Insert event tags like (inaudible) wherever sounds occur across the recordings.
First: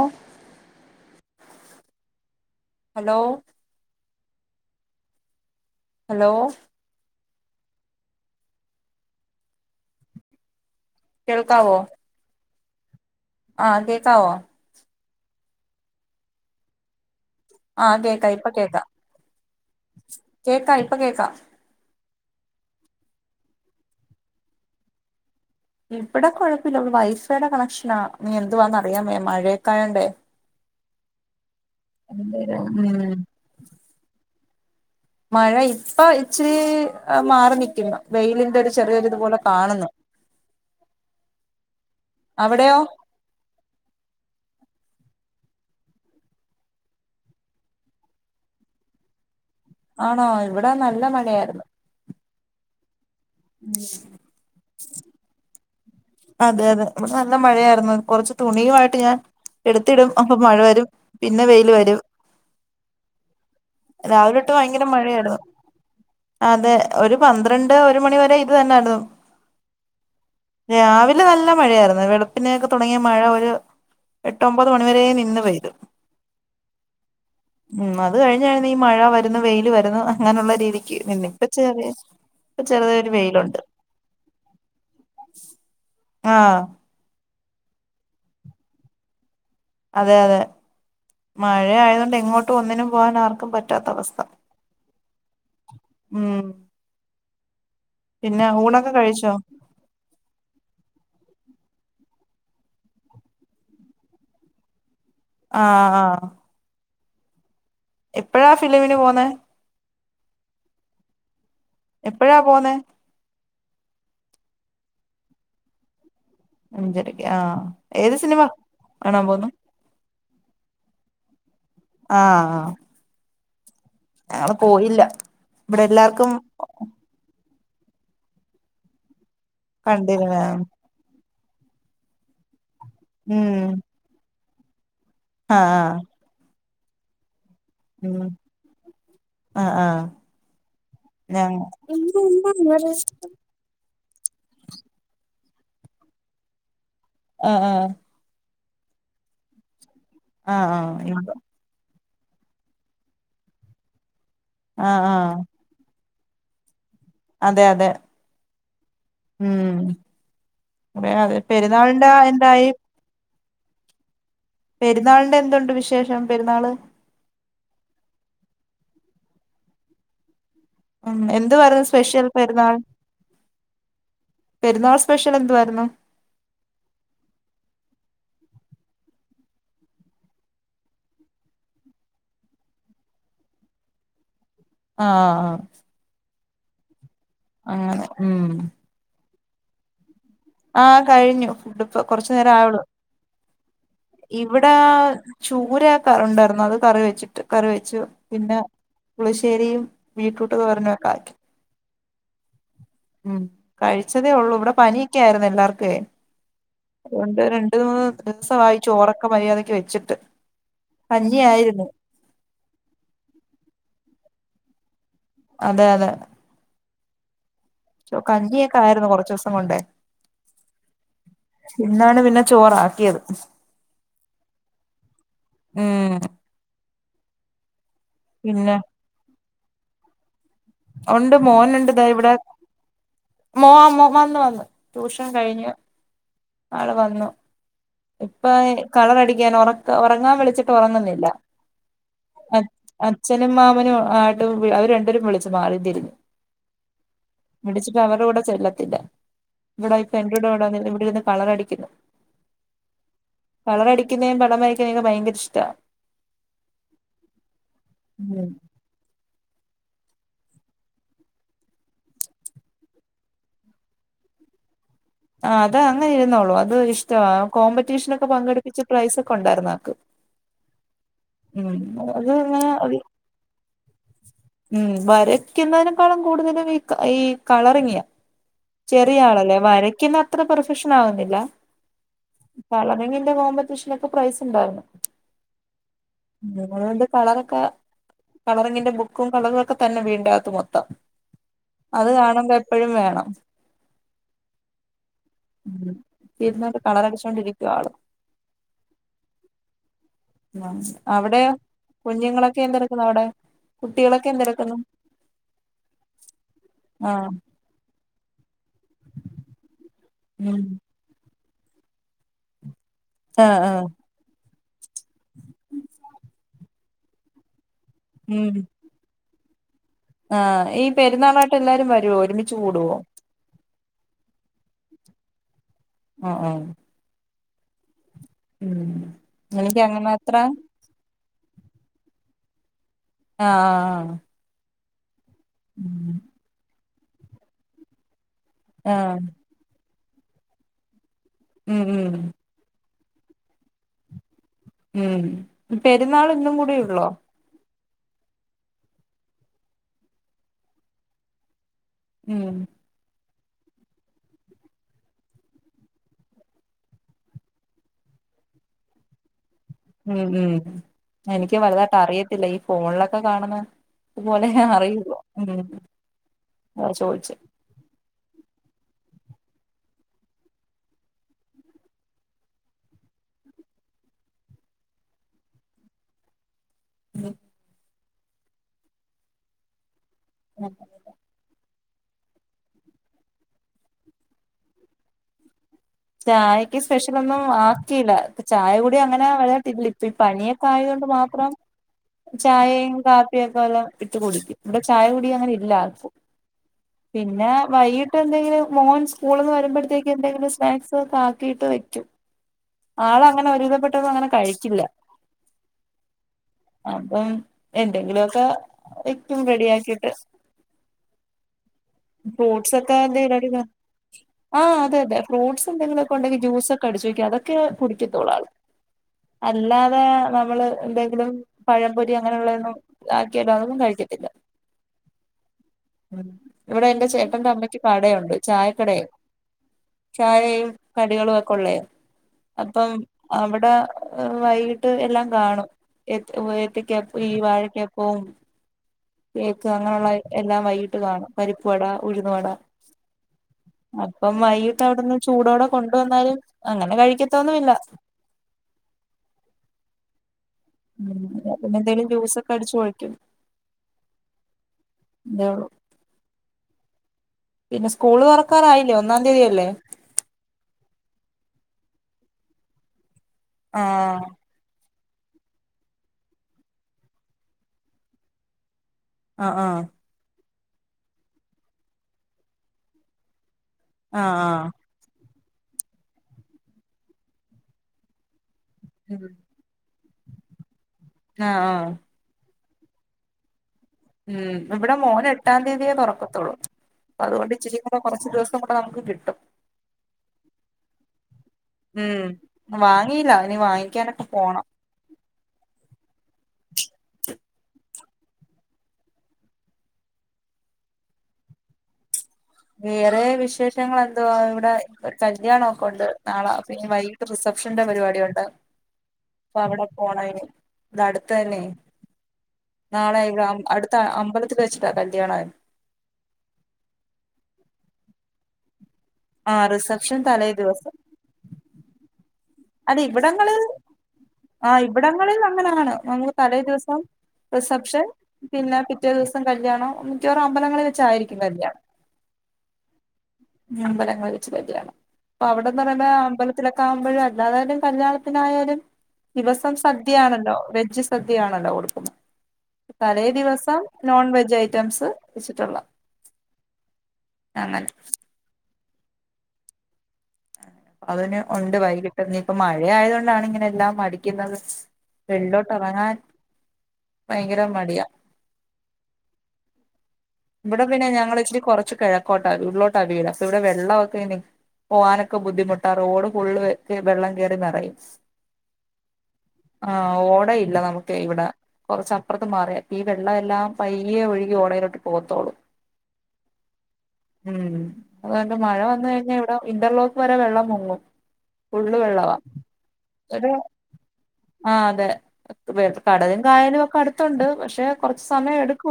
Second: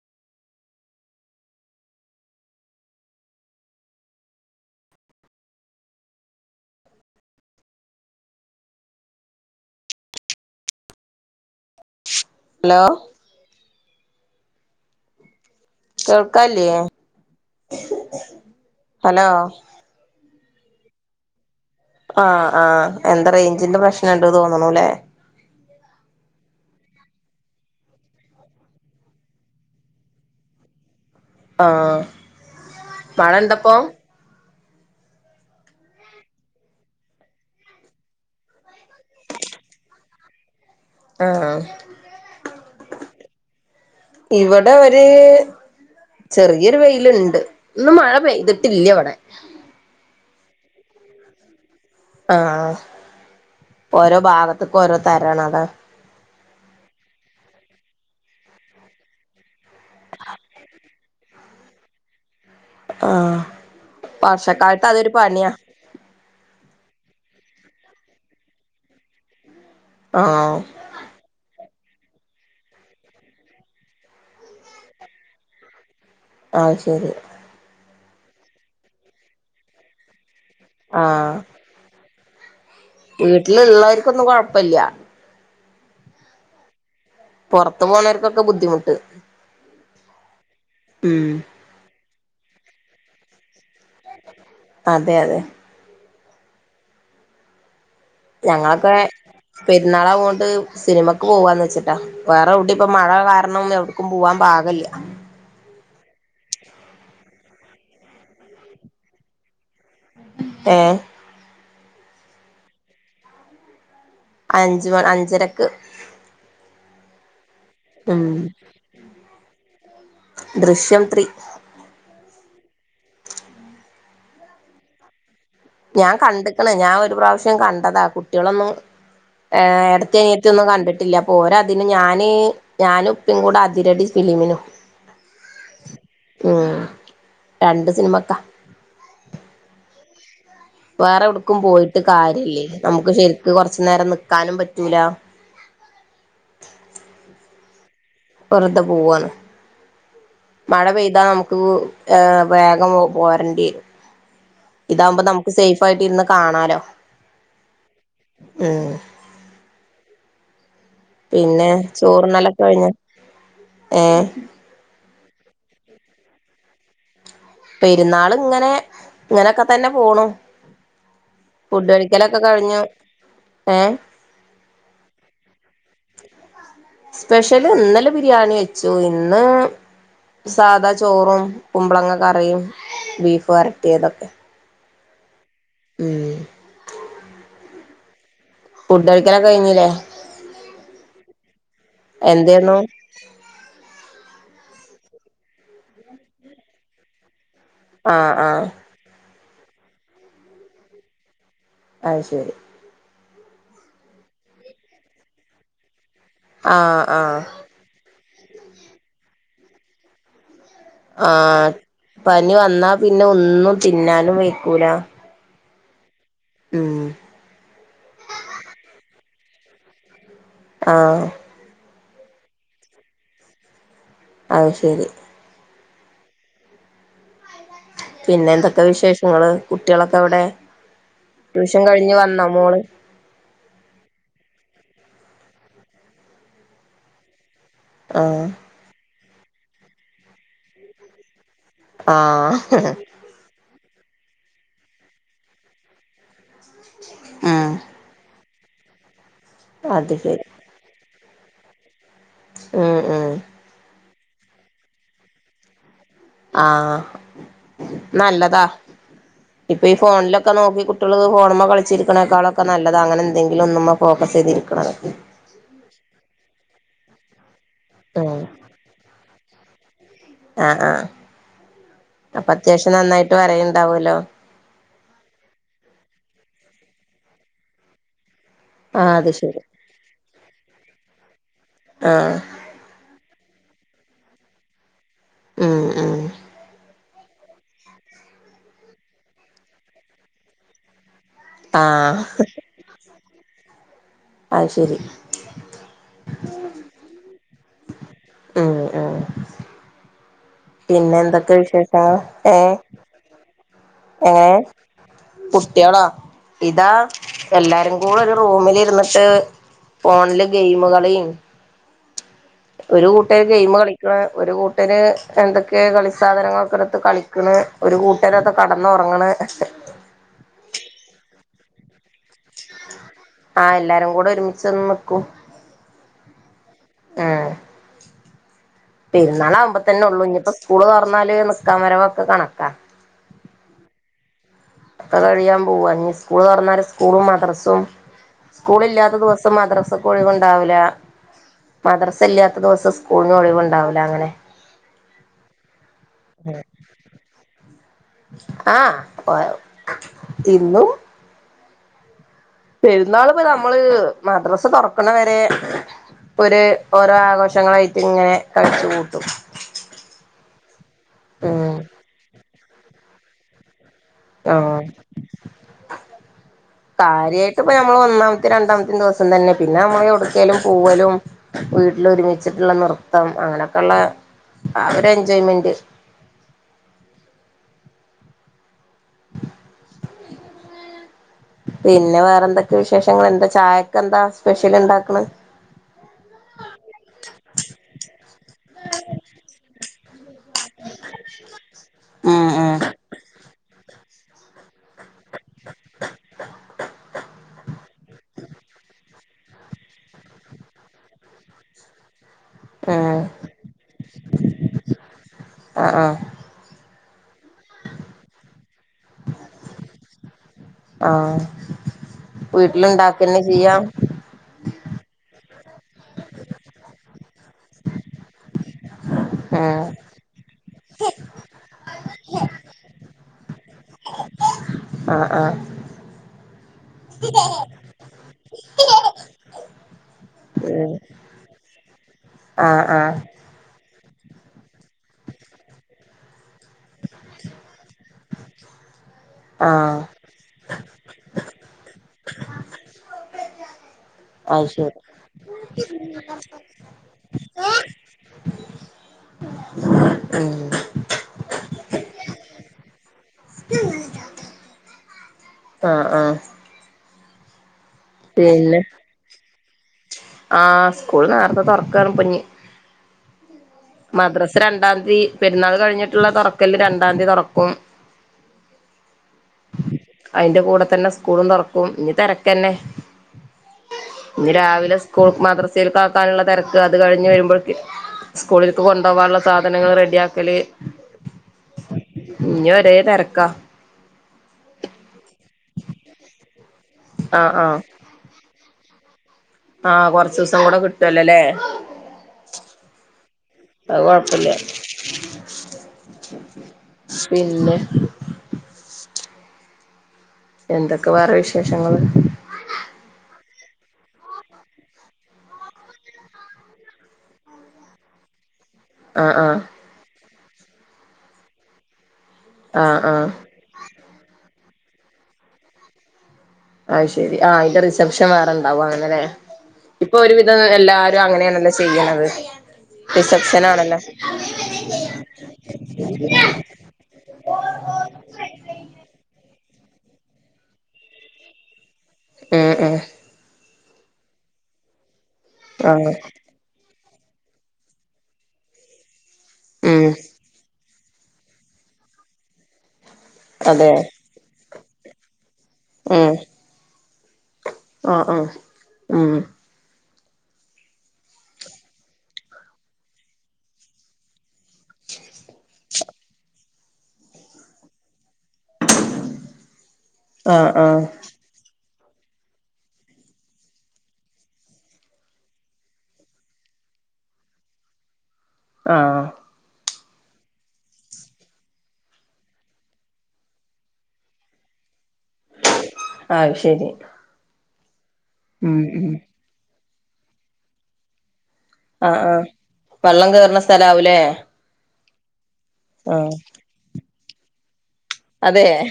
ഓ hello hello കേൾക്കാവോ hello ആ കേക്കാവോ കേൾക്കാല്ലേ ആകേക്കാ ഇപ്പൊ കേക്കാം കേക്കാ ഇപ്പൊ കേക്കാ ആ ആ എന്താ റൈഞ്ചിന്റെ പ്രശ്നണ്ട് തോന്നുനുല്ലേ ഇവിടെ കുഴപ്പല്ല വൈഫൈയുടെ കണക്ഷനാ നീ എന്തുവാന്ന അറിയാവയ്യ മഴയൊക്ക ആയോണ്ടേ ആ മഴണ്ടപ്പോ മഴ ഇപ്പ ഇച്ചിരി മാറി നിക്കുന്നു വെയിലിന്റെ ഒരു ചെറിയൊരിതുപോലെ കാണുന്നു ആ അവിടെയോ ഇവടെ വൽ തേ ചെറിയൊരു വെയില്ണ്ട് ഇന്നുമഴ പെയ്തിട്ടില്ല്യ വിടെ ആണോ ഇവിടെ നല്ല മഴയാരുന്നു ആആ ഓരോ ഭാഗത്ത്ക്ക് ഓരോ തരാണതാ അതെതെ ഇവിടെ നല്ല മഴയായിരുന്നു കുറച്ച് തുണിയായിട്ട് ഞാൻ എടുത്തിടും അപ്പൊ മഴ വരും പിന്നെ വെയില് വരും ആ രാവിലെ ഇട്ട് ഭയങ്കര മഴയായിരുന്നു അതെ ഒരു പന്ത്ര രണ്ട് ഒരു മണി വരെ ഇത് തന്നായിരുന്നു ആഹ് എ രാവിലെ നല്ല മഴയായിരുന്നു വെളുപ്പിനെയൊക്കെ തുടങ്ങിയ മഴ ഒരു എട്ടൊമ്പത് മണിവരേ നിന്ന് പെയ്തു ആഹ് ശരി ഉം അത് കഴിഞ്ഞയ്ൻ ഈ മഴ വരുന്നു വെയില് വരുന്നു അ അങ്ങനെയുള്ള രീതിക്ക് ഇന്ന് ഇപ്പം ചെറിയ ഇപ്പ ചെറുതായൊരു വെയിലുണ്ട് വീട്ടില്ള്ളർക്കൊന്നും കൊഴപ്പില്ല ആഹ പുറത്തു പോണവർക്കൊക്കെ ബുദ്ധിമുട്ട് അതെ അതെ ഉം മഴ ആയതോണ്ടേ ഇങ്ങോട്ട് ഒന്നിനും പോകാൻ ആർക്കും പറ്റ പറ്റാത്ത അവസ്ഥ അതെ അതെ ഉം പിന്നെ ഊണൊക്കെ ഞങ്ങളൊക്കെ കഴിച്ചോ പെരുന്നാളാവോണ്ട് സിനിമക്ക് പോവാന്ന് വെച്ച് വേറെ എവിടെ ഇപ്പം മഴ കാരണം എവിടേക്കും പോവാൻ പാകില്ല ആഹ ആഹ എപ്പോഴാ ഫിലിമിന് പോന്നെ ആഹ എപ്പഴാ പോന്നെ അഞ്ച് അഞ്ചരയക്ക് അഞ്ചരയക്ക് ആഹ ഉം ദൃശ്യം ത്രീ ആഹ ആഹ ഞങ്ങള് പോയില്ല ഇവിടെ ഞാൻ എല്ലാർക്കും കണ്ടിക്കണ് ഞാൻ ഒരു പ്രാവശ്യം ഉം കണ്ടതാ കുട്ടികളൊന്നും എട്ടതിയും കണ്ടിരുന്ന അനിയത്തി ഒന്നും കണ്ടിട്ടില്ല പോരാ അതിന് ഞാന് ഞാനുപ്പിം കൂടെ അതിരടി ഫിലിമിനു ആ ആ രണ്ട് ഉം സിനിമക്കാ ആ ആ വേറെ എവിടക്കും പോയിട്ട് കാര്യല്ലേ നമുക്ക് ശറിക്ക് കൊറച്ചു നേരം നിക്ക- ക്കാനും പറ്റൂല മ് മ് വെറുതെ പോവാന്ന് മഴ ആഹ് ആഹ് പെയ്താ നമുക്ക് വേഗം പോരണ്ടിരും ആഹ് ഇതാവുമ്പോ ആഹ് നമുക്ക് സേഫ് ആയിട്ട് ഇരുന്ന് കാണാലോ അതെ അതെ മ് മ് അതെ അതെ പിന്നെ പെരുന്നാളിന്റെ എന്തായി ഏ പെരുന്നാളിന്റെ എന്തുണ്ട് വിശേഷം പെരുന്നാള് പെരുന്നാൾ ഇങ്ങനെ ഇങ്ങനൊക്കെ തന്നെ പോണു മ് എന്തുവാരുന്നു ഫുഡ് സ്പെഷ്യൽ കഴിക്കലൊക്കെ പെരുന്നാൾ കഴിഞ്ഞു ഏഹ് പെരുന്നാൾ സ്പെഷ്യൽ എന്തുവാരുന്നു സ്പെഷ്യല് ഇന്നലെ ബിരിയാണി വെച്ചു ഇന്ന് സാദാ ചോറും കുമ്പളങ്ങ കറിയും ബീഫ് വരട്ടിയതൊക്കെ ആ ആ ഉം അങ്ങനെ ഉം ഫുഡ് അടിക്കലൊക്കെ കഴിഞ്ഞില്ലേ ആ കഴിഞ്ഞു ഫുഡ് ഇപ്പൊ കൊറച്ചു നേരം എന്തേന്നു ആയുള്ളു ഇവിടെ ചൂര ക ഉണ്ടായിരുന്നു അത് കറി വെച്ചു കറി വെച്ചു ആഹ് പിന്നെ ആഹ് പുളിശേരിയും ബീറ്റ്റൂട്ട്തോരനുമൊക്കെ ആക്കി അയ് ശരി ഉം കഴിച്ചതേ ഉള്ളൂ ഇവിടെ പനിയൊക്കെ ആയിരുന്നു എല്ലാർക്കുവേ ആഹ് അതുകൊണ്ട്‌ ആഹ് രണ്ട് ദിവസം ആയി ചോറൊക്കെ മര്യാദക്ക് വെച്ചിട്ട് ആ കഞ്ഞിയായിരുന്നു പനി വന്നാ പിന്നെ ഒന്നും തിന്നാനും വയ്യ കൂല അതെ അതെ മ് ണ്ടെ ആ ഇന്നാണ് പിന്നെ ചോറാക്കിയത് അത് ശരി ഉം പിന്നെ എന്തൊക്കെ വിശേഷങ്ങള് കുട്ടികളൊക്കെ ഇവിടെ ഉണ്ട് മോനുണ്ട് ഇതാ ഇവിടെ മോ മോ വന്ന് വന്ന് ട്യൂഷൻ കഴിഞ്ഞ് ആള് വന്നു ഇപ്പ ആഹ് കളറടി (unintelligible) ഉറങ്ങാൻ വിളിച്ചിട്ട് ഉറങ്ങുന്നില്ല ആ അവർ രണ്ടു പേരും വിളിച്ചു മാളതിരുന്നു (unintelligible) ഉം വിളിച്ചപ്പം അവരു കൂടെ ചെല്ല ഇല്ല ഇവിടെ അത് ശരി ഫവിടെ ഇവിടെ (unintelligible) (unintelligible) കളറടിക്കുന്നു ഉം ഉം (unintelligible) പടം വരുന്ന ഭയങ്കര ഇഷ്ടമാണ് ആ ഉം നല്ലതാ ഇപ്പൊ ഈ ഫോണിലൊക്കെ നോക്കി കുട്ടികൾ ഫോണുമ്മേൽ കളിച്ചിരിക്കുന്നേക്കാളൊക്കെ നല്ലതാ അങ്ങനെന്തെങ്കിലും ഒന്ന് ഫോക്കസ് ചെയ്തിരിക്കണത്. ആ അതേ അങ്ങനെ ഇരുന്നോള്ളൂ അത് ഇഷ്ടവാ. കോമ്പറ്റീഷന് ഒക്കെ ഉം പങ്കെടുപ്പിച്ച പ്രൈസ് ഒക്കെ ഉണ്ടായിരുന്ന- ആഹ് ആഹ് ഉ അപ്പൊ അതങ്ങനെ അത്യാവശ്യം നന്നായിട്ട് വരയുണ്ടാവുമല്ലോ ഉം വരക്കുന്നതിനേക്കാളും കൂടുതലും- ഈ കളറങ്ങിയാ ആഹ് ചെറിയ അത് ആളല്ലേ ശരി വര- അത്ര പെർഫെക്ഷൻ ആവുന്നില്ല ആഹ് കളറിംഗ്- കോമ്പറ്റീഷന് ഒക്കെ പ്രൈസ് ഉണ്ടായിരുന്നു. ഉം ഉം അതുകൊണ്ട് കളറൊക്കെ കളറിങ്ങിന്റെ ബുക്കും കളറുമൊക്കെ തന്നെ വീടിനകത്ത് മൊത്തം അത് ആഹ് കാണുമ്പോ എപ്പോഴും വേണം അത് ശരി ഉം തീരുന്നോണ്ട് കളർടിച്ചോണ്ടിരിക്ക- ചള (unintelligible) ഉം ഉം ഉം പിന്നെ അവിടെയോ എന്തൊക്കെ വിശേഷങ്ങള് കുഞ്ഞുങ്ങളൊക്കെ ഏഹ് എന്തെടുക്കുന്നു അവിടെ കുട്ടികളൊക്കെ എങ്ങനെ? എന്തെടുക്കുന്നു കുട്ടികളോ ഇതാ ആഹ് എല്ലാരും കൂടെ ഒരു- റൂമില് ഇരുന്നിട്ട്- ഫോണില് ഉം ഗെയിമ് കളീം- ഒരു കൂട്ടര് ആഹ് ഗെയിമ് ആഹ് കളിക്ക്‌ണ് ഒരു കൂട്ടര് - അവര് എന്തൊക്കെയോ കളി സാധനങ്ങളൊക്കെ എടുത്ത് കളിക്കണ്- ഒരു കൂട്ടരതാ ഉം കെടന്ന് ഉറങ്ങണ് ഹിഹി ആഹ് ഈ പെരുന്നാളായിട്ട് എല്ലാരും വരുവോ ഒരുമിച്ച് കൂടുവോ? ആഹ് എല്ലാരും കൂടെ ഒരുമിച്ച് വന്ന് നിക്കും ആ ആഹ് ആഹ് ഉം എനിക്ക് പെരുന്നാളാവുമ്പ തന്നെ അങ്ങനെ ഉള്ളൂ അത്ര ഇനിപ്പോ സ്കൂള് തൊറന്നാല് നിക്കാൻ വരവൊക്കെ കണ- (unintelligible) ആ ആഹ് ആഹ് അത് കഴിയാൻ പോകുവാ ഇനി സ്കൂള് തൊറന്നാല് - സ്കൂളും മദ്രസും സ്കൂൾ ഇല്ലാത്ത ആഹ് ദിവസം മദ്രസ ഒഴിവ്ണ്ടാകൂല ഉം മദസ ഇല്ലാത്ത ദിവസം സ് സ്‌കൂളിന് ഒളിവുണ്ടാവൂല അങ്ങനെ മ് പെരുന്നാളിന്നും കൂടേ ഉള്ളോ ആഹ് ഒ ഇന്നും മ് (unintelligible) നമ്മള് മദ്രസ തുറക്കണ വരെ ഒരു ഓരോ ആഘോഷങ്ങളായിട്ട് ഇങ്ങനെ കഴിച്ച് കൂട്ടും മ് ഹ് മ് എനിക്ക് ഉം വല്തായിട്ട് അറിയത്തില്ല ഈ ഫോണിലൊക്കെ കാണുന്ന പോലെ ആഹ് അറിയുള്ളൂ ഉം അതാ ചോദിച്ചേ കാര്യായിട്ട് ഇപ്പ ഞമ്മള് ഒന്നാ മത്തേ രണ്ടാമത്തേ ദിവസം തന്നെ പിന്നെ നമ്മള് എവുടുക്കേലും പോവലും വീട്ടില് ഒരുമിച്ചിട്ടുള്ള നൃത്തം അങ്ങനെയൊക്കെയുള്ള ആ ഒരു എൻജോയ്മെന്റ് (unintelligible) (unintelligible) പിന്നെ വേറെന്തൊക്കെ വിശേഷങ്ങള് എന്താ ചായക്കെന്താ എന്താ സ്പെഷ്യൽ ഇണ്ടാക്കണ് ചായക്ക് സ്പെഷ്യലൊന്നും ആക്കിയില്ല ചായ കൂടി അങ്ങനെ വഴ (unintelligible) (unintelligible) പണിയൊക്കെ ആയത് കൊണ്ട് മാത്രം ഉം ഉം ചായയും കാപ്പിയൊക്കെ വല്ലോം ഇട്ട് കുടിക്കും ഇവിടെ ചായ കുടി അങ്ങനെ ഇല്ല ആർക്കും പിന്നെ വൈകിട്ട് എന്തെങ്കിലും മോൻ സ്കൂളിൽ നിന്ന് വരുമ്പോഴത്തേക്ക് എന്തെങ്കിലും സ്നാക്സ് കൊക്കെ ആക്കീട്ട് വെക്കും ഉം ആളങ്ങനെ ഒരുവിധപെട്ടതൊന്നും അങ്ങനെ കഴിക്കില്ല ആഹ് ആഹ് അപ്പം എന്തെങ്കിലൊക്ക ഏറ്റും റെഡിയാക്കിട്ട് ആഹ് ഫ്രൂട്ട്സെക്കഎന്തേ വീട്ടിലുണ്ടാക്കന്നെ കഴിക്കാണ്ടിരുന്ന ചെയ്യാം ആ അതെ വേറെ ഫ്രൂട്ട്സ് എന്തെങ്കിലൊക്കെ ഒണ്ടെങ്കി ജ്യൂസെക്ക അടിച്ചു വെക്ക അതൊക്കെ കുടിക്കത്തൊള്ളാള് ഉം അല്ലാതെ നമ്മള് എന്തെങ്കിലും പഴംപൊരി അങ്ങനൊള്ളന്നും ആക്കിയതാ അതൊന്നും കഴിക്കത്തില്ല ആഹ് ആഹ് ഇവിടെ എന്റെ ചേട്ടന്റെ അമ്മയ്ക്ക് കടയുണ്ട് ചായക്കടേ ചായയും ഉം കടികളും ഒക്കെ ഉള്ളേ ആഹ് അപ്പം ആഹ് അവിടെ അ വൈകിട്ട് എല്ലാം കാണും എത്തി കേ ഈ വാഴക്കപ്പവും കേക്ക് ആഹ് അങ്ങനൊള്ള എ എല്ലാം വൈകിട്ട് കാണും വട ഉഴുന്നുവട അ അപ്പം അത് വൈകീട്ട് ശരി അവിടുന്ന് ചൂടോടെ കൊണ്ട് വന്നാലും അങ്ങനെ കഴിക്കത്തൊന്നുല്ല (unintelligible) (inaudible) പിന്നെ എന്തേലും ജൂസൊക്കെ അടിച്ചു ഒഴിയ്ക്കും (unintelligible) ആ ആ പിന്നെ സ്കൂള് പിന്നെ തുറക്കാറായില്ലേ ഒന്നാം തീയതിയല്ലേ ആ സ്കൂള് നേരത്തെ തൊറക്കാണ്പ്പിഞ്ഞി ആഹ് മദ്രാസ രണ്ടാം തീ പെരുന്നാള് കഴിഞ്ഞിട്ടുള്ള തൊറക്കൽന് രണ്ടാം തീ തൊറക്കും അ ആ അയിന്റെ കൂടെ തന്നെ സ്കൂളും തൊറക്കും ഇനി തെരക്കെന്നെ. ആഹ് ഇന്ന്‌ രാവിലെ സ്‌ കൂൾ മദ്രസേൽകാക്കാനുള്ള തെരക്ക് അത് കഴിഞ്ഞ് വരുമ്പൾക്ക് സ് കൂളിൽക്ക് കൊണ്ടോവാനുള്ള സാധനങ്ങൾ റെ ഡിയാക്കല് ആ ആ ദേ തെരക്കാ ഉം ഇവിടെ മോന് എട്ടാം തീയതിയേ തൊറക്കത്തുള്ളൂ ആഹ് അതുകൊണ്ട് ഇച്ചിരേക്ക കൊറച്ച്ദിവസം (unintelligible) നമുക്കു കിട്ടും ആ കൊറച്ചിവസം കൂടെ കിട്ടുവല്ലോല്ലേ ഉം വാങ്ങിയില്ല ഇനി അത് വാങ്ങിക്കാനൊക്കെ കൊഴപ്പില്ല പോണം പിന്നെ എന്തൊക്കെ വേറെ വിശേഷങ്ങള് വേറെ വിശേഷങ്ങള് എന്തുവാ ഇവിടെ കല്യാണോക്ക ഒണ്ട് നാള പിന്നെ വൈകിട്ട് റിസപ്ഷന്റെ പരിപാടിയൊണ്ട് ആഹ് അപ്പൊ ആഹ് അവിടെ പോണയിന് ഇത് അടുത്തന്നെ ആഹ് നാളെ ആഹ് ഇവിടെ അം അട് ത്ത അമ്പലത്തിൽ വെച്ചിട്ടാ കല്യാണായത് അഹ് ശെരി ആ അതിന്റെ റിസെപ്ഷൻ വേറുണ്ടാവും അ ന്നലെ ആഹ് ഇപ്പൊ റിസപ്ഷൻ തലേ ഒരുവിധം ദിവസം എല്ലാരും അങ്ങനെയണേല്ലോ ചെ ചെയ്യ്ണത് അത് ഇവിടങ്ങളിൽ ആ ഇവിടങ്ങളിൽ അങ്ങനെയാണ് നമ്മൾ തലേ ദിവസം റിസപ്ഷൻ പിന്നെ പിറ്റേ ദിവസം കല്യാണം മിക്കവാറും അമ്പലങ്ങളിൽ വെച്ചായിരിക്കും കല്യാണം ഉം ഉം അമ്പലങ്ങളിൽ വെച്ച് കല്യാണം അപ്പൊ അവിടെന്ന് തന്നെ ആഹ് അമ്പലത്തിലെക്കാം മ്പയാ എന്തായാലും കല്യാണത്തിനായാലും ദിവസം ഉം സദ്യയാണല്ലോ വെജ് സ സദ്യയാണല്ലോ കൊടുക്കുന്നത് തലേ ദിവസം അതെ നോൺ വെജ് ഐ റ്റംസ് വെച്ചിട്ടുള്ള അങ്ങനെ ആ ആഹ് ഉം അതിന് ഉണ്ട് വൈകിട്ട് ഇന്നിപ്പം മഴ ആയത് കൊണ്ടാണ് ഇങ്ങനെ എല്ലാം മടിക്കുന്നത് വെളി ള്ളോട്ട് എറങ്ങാൻ ഭയങ്കര മടിയ ആഹ് ഇവിടെ ആഹ് പിന്നെ ഞങ്ങൾ ഇച്ചിരി കൊറച്ച് കിഴക്കോട്ടാ ഉള്ളിലോട്ടാ വീട് അപ്പൊ ഇവിടെ വെള്ളൊക്കെ ഇനി പോവാനൊക്കെ ബുദ്ധിമുട്ടാ റോഡ് ഫുള്ള് വെള്ളം കേറി നെറയും ആഹ് ആ ഓടയില്ല നമുക്ക് ഇവിടെ കൊറച്ചപ്പറത്ത് മാറിയ അപ്പൊ ഈ വെള്ളം എല്ലാം പയ്യെ ഒഴുകി ഓടയിലോട്ട് പോകത്തൊള്ളൂ അത് ശരി ഉം അതുകൊണ്ട് ഉം മഴ വന്നു ഉം കഴിഞ്ഞാ ഇവിടം ഇന്റർലോക്ക് വരെ വെള്ളം മുങ്ങും ഫുള്ള് ആഹ് വെള്ളവാ ആഹ് വള്ളം കേറുന്ന സ്ഥലാവുല്ലേ (inaudible) വെ കടലും കായലും ഒക്കെ അടു ക്കണ്ട് പക്ഷെ കൊറച്ച് സമയം അതെ എടുക്കു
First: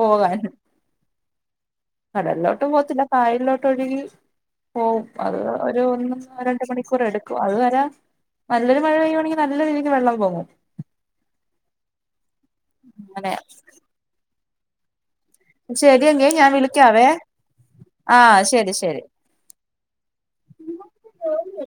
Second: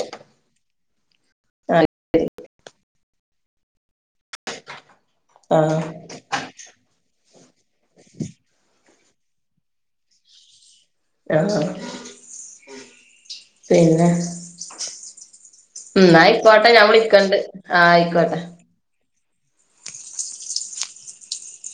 പോകാൻ ആഹ് കടല്ലോട്ടും പോകത്തില്ല കായലൊട്ടൊഴുകി പോവും അത് ആഹ് ഒരു ഒന്ന് ഒന്ന് രണ്ട് മണിക്കൂർ എടുക്കും അത് വരെ നല്ല മഴ പെയ്യുവാണെങ്കി നല്ലരീതിക്ക് വെള്ളം പൊങ്ങും. ആഹ് അങ്ങനെ പിന്നെ (inaudible) ശരിയെങ്കി ഞാൻ ഉംന്നായിക്കോട്ടെ വിളിക്കാവേ ഞാവിളിക്കെണ്ട് ആഹ് ആയിക്കോട്ടെ ഉമ്മാക്ക് ജോലിയെ